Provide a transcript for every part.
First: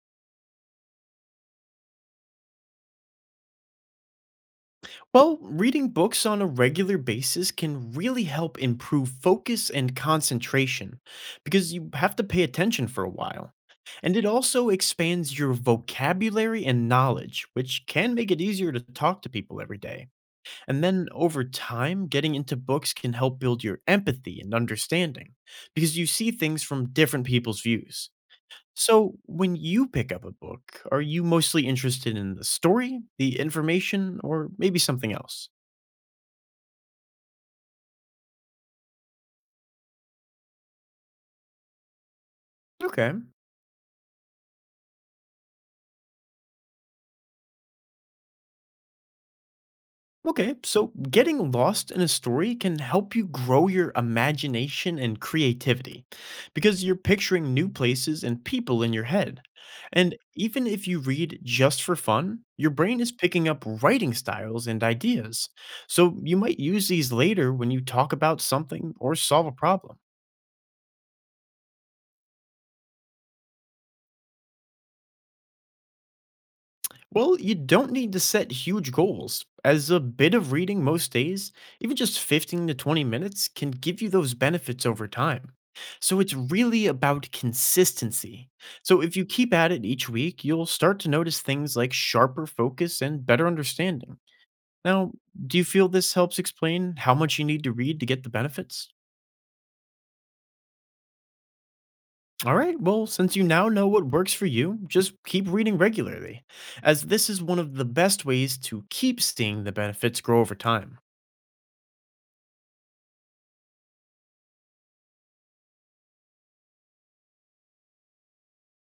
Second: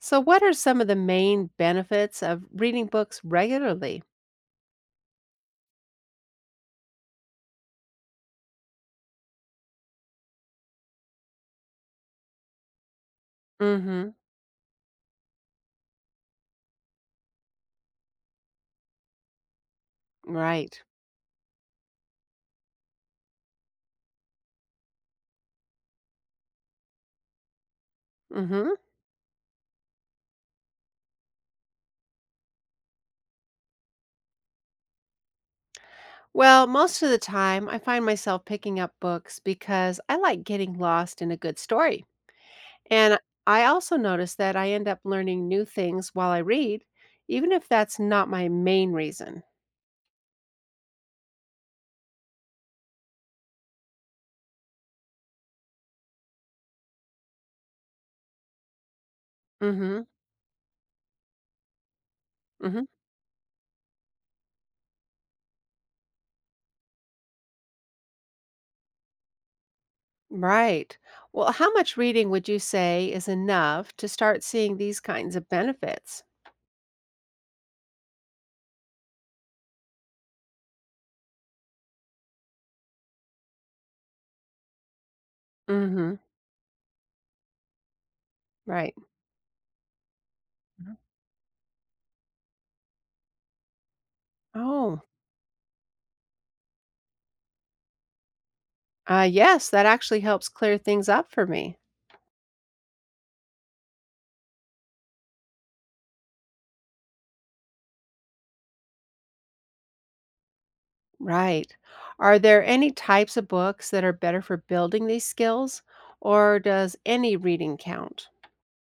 So, what are some of the main benefits of reading books regularly? Well, reading books on a regular basis can really help improve focus and concentration because you have to pay attention for a while. Mm-hmm. And it also expands your vocabulary and knowledge, which can make it easier to talk to people every day. Right. And then over time, getting into books can help build your empathy and understanding because you see things from different people's views. Hmm. So, when you pick up a book, are you mostly interested in the story, the information, or maybe something else? Well, most of the time, I find myself picking up books because I like getting lost in a good story. Okay. And I also notice that I end up learning new things while I read, even if that's not my main reason. Okay. So getting lost in a story can help you grow your imagination and creativity because you're picturing new places and people in your head. Mm-hmm. And even if you read just for fun, your Mm-hmm. brain is picking up writing styles and ideas. So you might use these later when you talk about something or solve a problem. Right. Well, how much reading would you say is enough to start seeing these kinds of benefits? Well, you don't need to set huge goals, as a bit of reading most days, even just 15 to 20 minutes, can give you those benefits over time. Mm-hmm. So it's really about consistency. Right. So if you keep at it each week, you'll Mhm. start to notice things like sharper focus and better understanding. Oh, Now, do you feel this helps explain how much you need to read to get the benefits? Yes, that actually helps clear things up for me. All right, well, since you now know what works for you, just keep reading regularly, as this is one of the best ways to keep seeing the benefits grow over time. Right. Are there any types of books that are better for building these skills, or does any reading count?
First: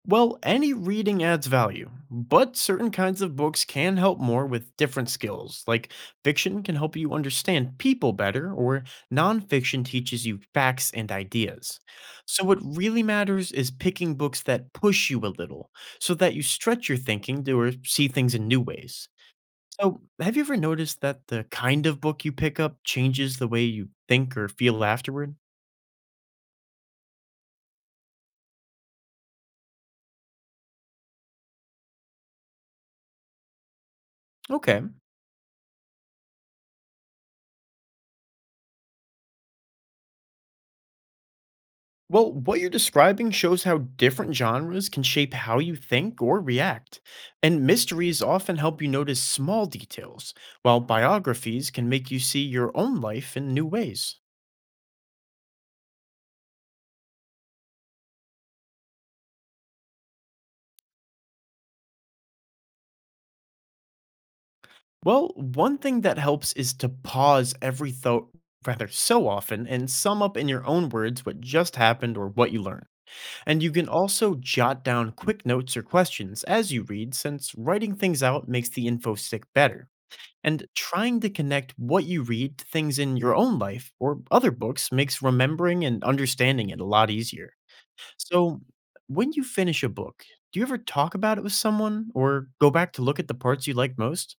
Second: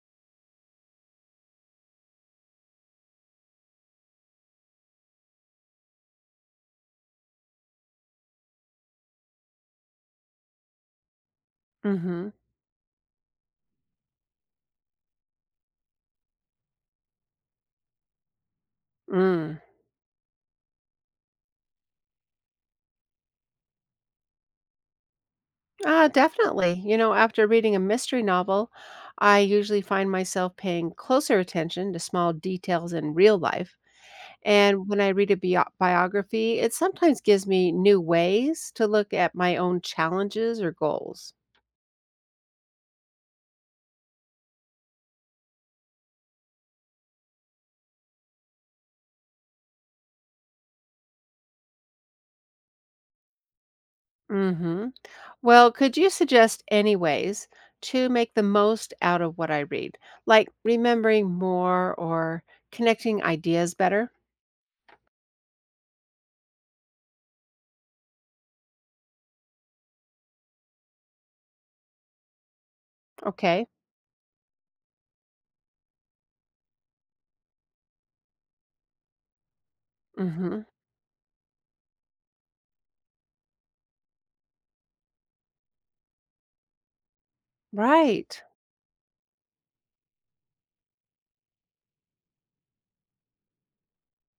Well, any reading adds value, but certain kinds of books can help more with different skills. Like fiction can help you understand people better, or nonfiction teaches you facts and ideas. Mm-hmm. So, what really matters is picking books that push you a little so that you stretch your thinking to or see things in new ways. Mm. So, have you ever noticed that the kind of book you pick up changes the way you think or feel afterward? Definitely. You know, after reading a mystery novel, I usually find myself paying closer attention to small details in real life. Okay. And when I read a biography, it sometimes gives me new ways to look at my own challenges or goals. Well, what you're describing shows how different genres can shape how you think or react. And mysteries often help you notice small details, while biographies can make you see your own life in new ways. Mm-hmm. Well, could you suggest any ways to make the most out of what I read, like remembering more or connecting ideas better? Well, one thing that helps is to pause every thought rather so often and sum up in your own words what just happened or what you learned. And Okay. you can also jot down quick notes or questions as you read, since writing things out makes the info stick better. Hmm. And trying to connect what you read to things in your own life or other books makes remembering and understanding it a lot easier. Right. So, when you finish a book, do you ever talk about it with someone or go back to look at the parts you liked most?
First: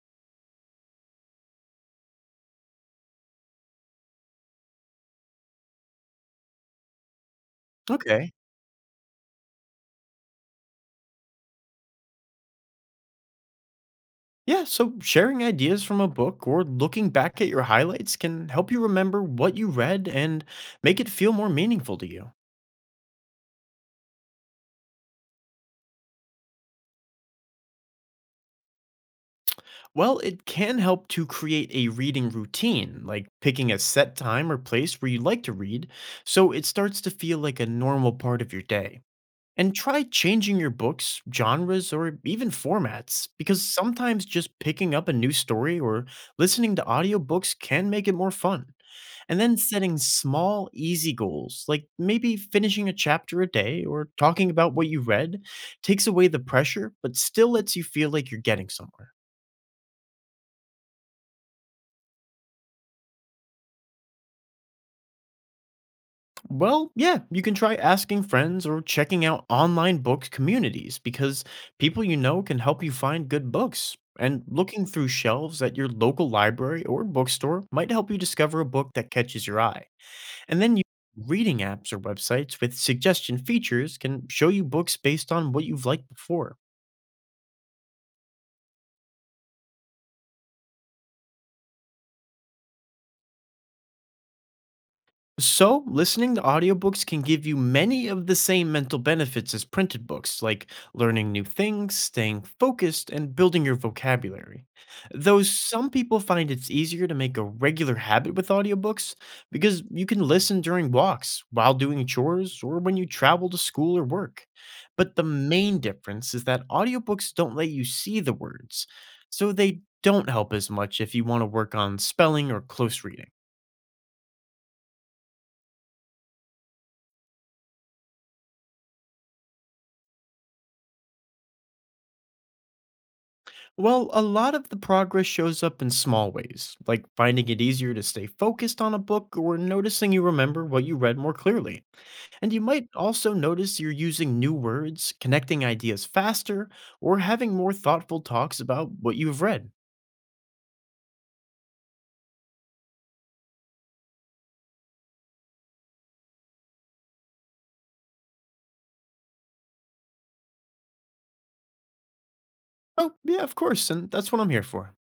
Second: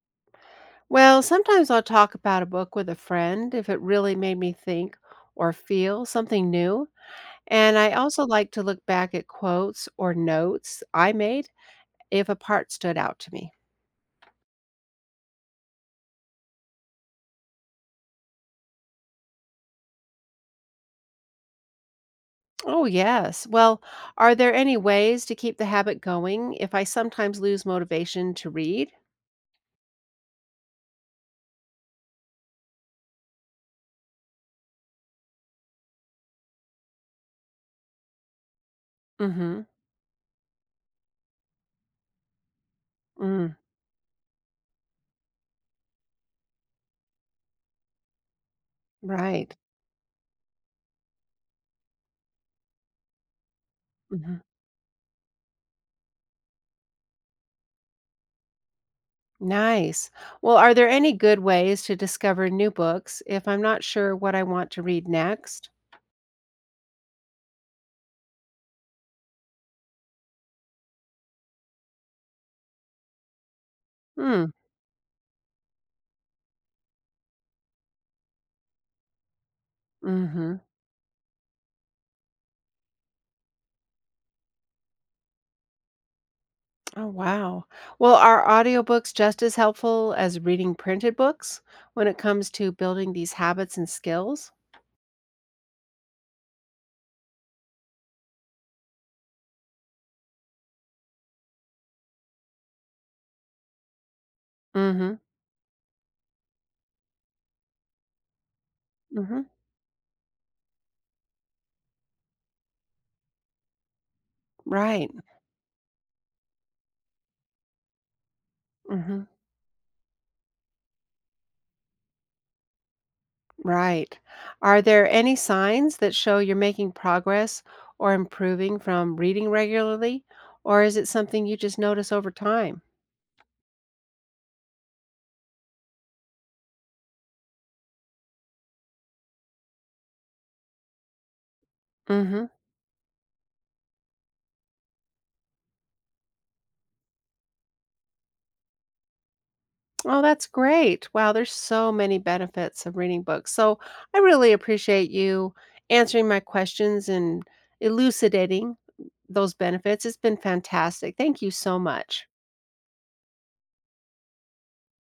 Well, sometimes I'll talk about a book with a friend if it really made me think or feel something new. And I also Okay. like to look back at quotes or notes I made if a part stood out to me. Yeah, so sharing ideas from a book or looking back at your highlights can help you remember what you read and make it feel more meaningful to you. Oh, yes. Well, are there any ways to keep the habit going if I sometimes lose motivation to read? Well, it can help to create a reading routine, like picking a set time or place where you like to read, so it starts to feel like a normal part of your day. Mhm. And try changing your books, genres, or even formats, Mm, because sometimes just picking up a new story or listening to audiobooks can make it more fun. And right. then setting small, easy goals, like maybe finishing a chapter a day or Mhm. talking about what you read, takes away the pressure, but still lets you feel like you're getting somewhere. Nice. Well, are there any good ways to discover new books if I'm not sure what I want to read next? Well, yeah, you can try asking friends or checking out online book communities because people you know can help you find good books. And Mm. looking through shelves at your local library or bookstore might help you discover a book that catches your eye. Mhm. And then you reading apps or websites with suggestion features can show you books based on what you've liked before. Oh, wow. Well, are audiobooks just as helpful as reading printed books when it comes to building these habits and skills? So, listening to audiobooks can give you many of the same mental benefits as printed books, like learning new things, staying focused, and building your vocabulary. Mhm. Though some people find it's easier to make a regular habit with audiobooks Mhm. because you can listen during walks, while doing chores, or when you travel to school or work. Right. But the main difference is that audiobooks don't let you see the words, Mhm. so they don't help as much if you want to work on spelling or close reading. Right. Are there any signs that show you're making progress or improving from reading regularly? Or is it something you just notice over time? Well, a lot of the progress shows up in small ways, like finding it easier to stay focused on a book or noticing you remember what you read more clearly. Hmm. And you might also notice you're using new words, connecting ideas faster, or having more thoughtful talks about what you've read. Oh, that's great. Wow, there's so many benefits of reading books. So I really appreciate you answering my questions and elucidating those benefits. It's been fantastic. Thank you so much. Oh, yeah, of course, and that's what I'm here for.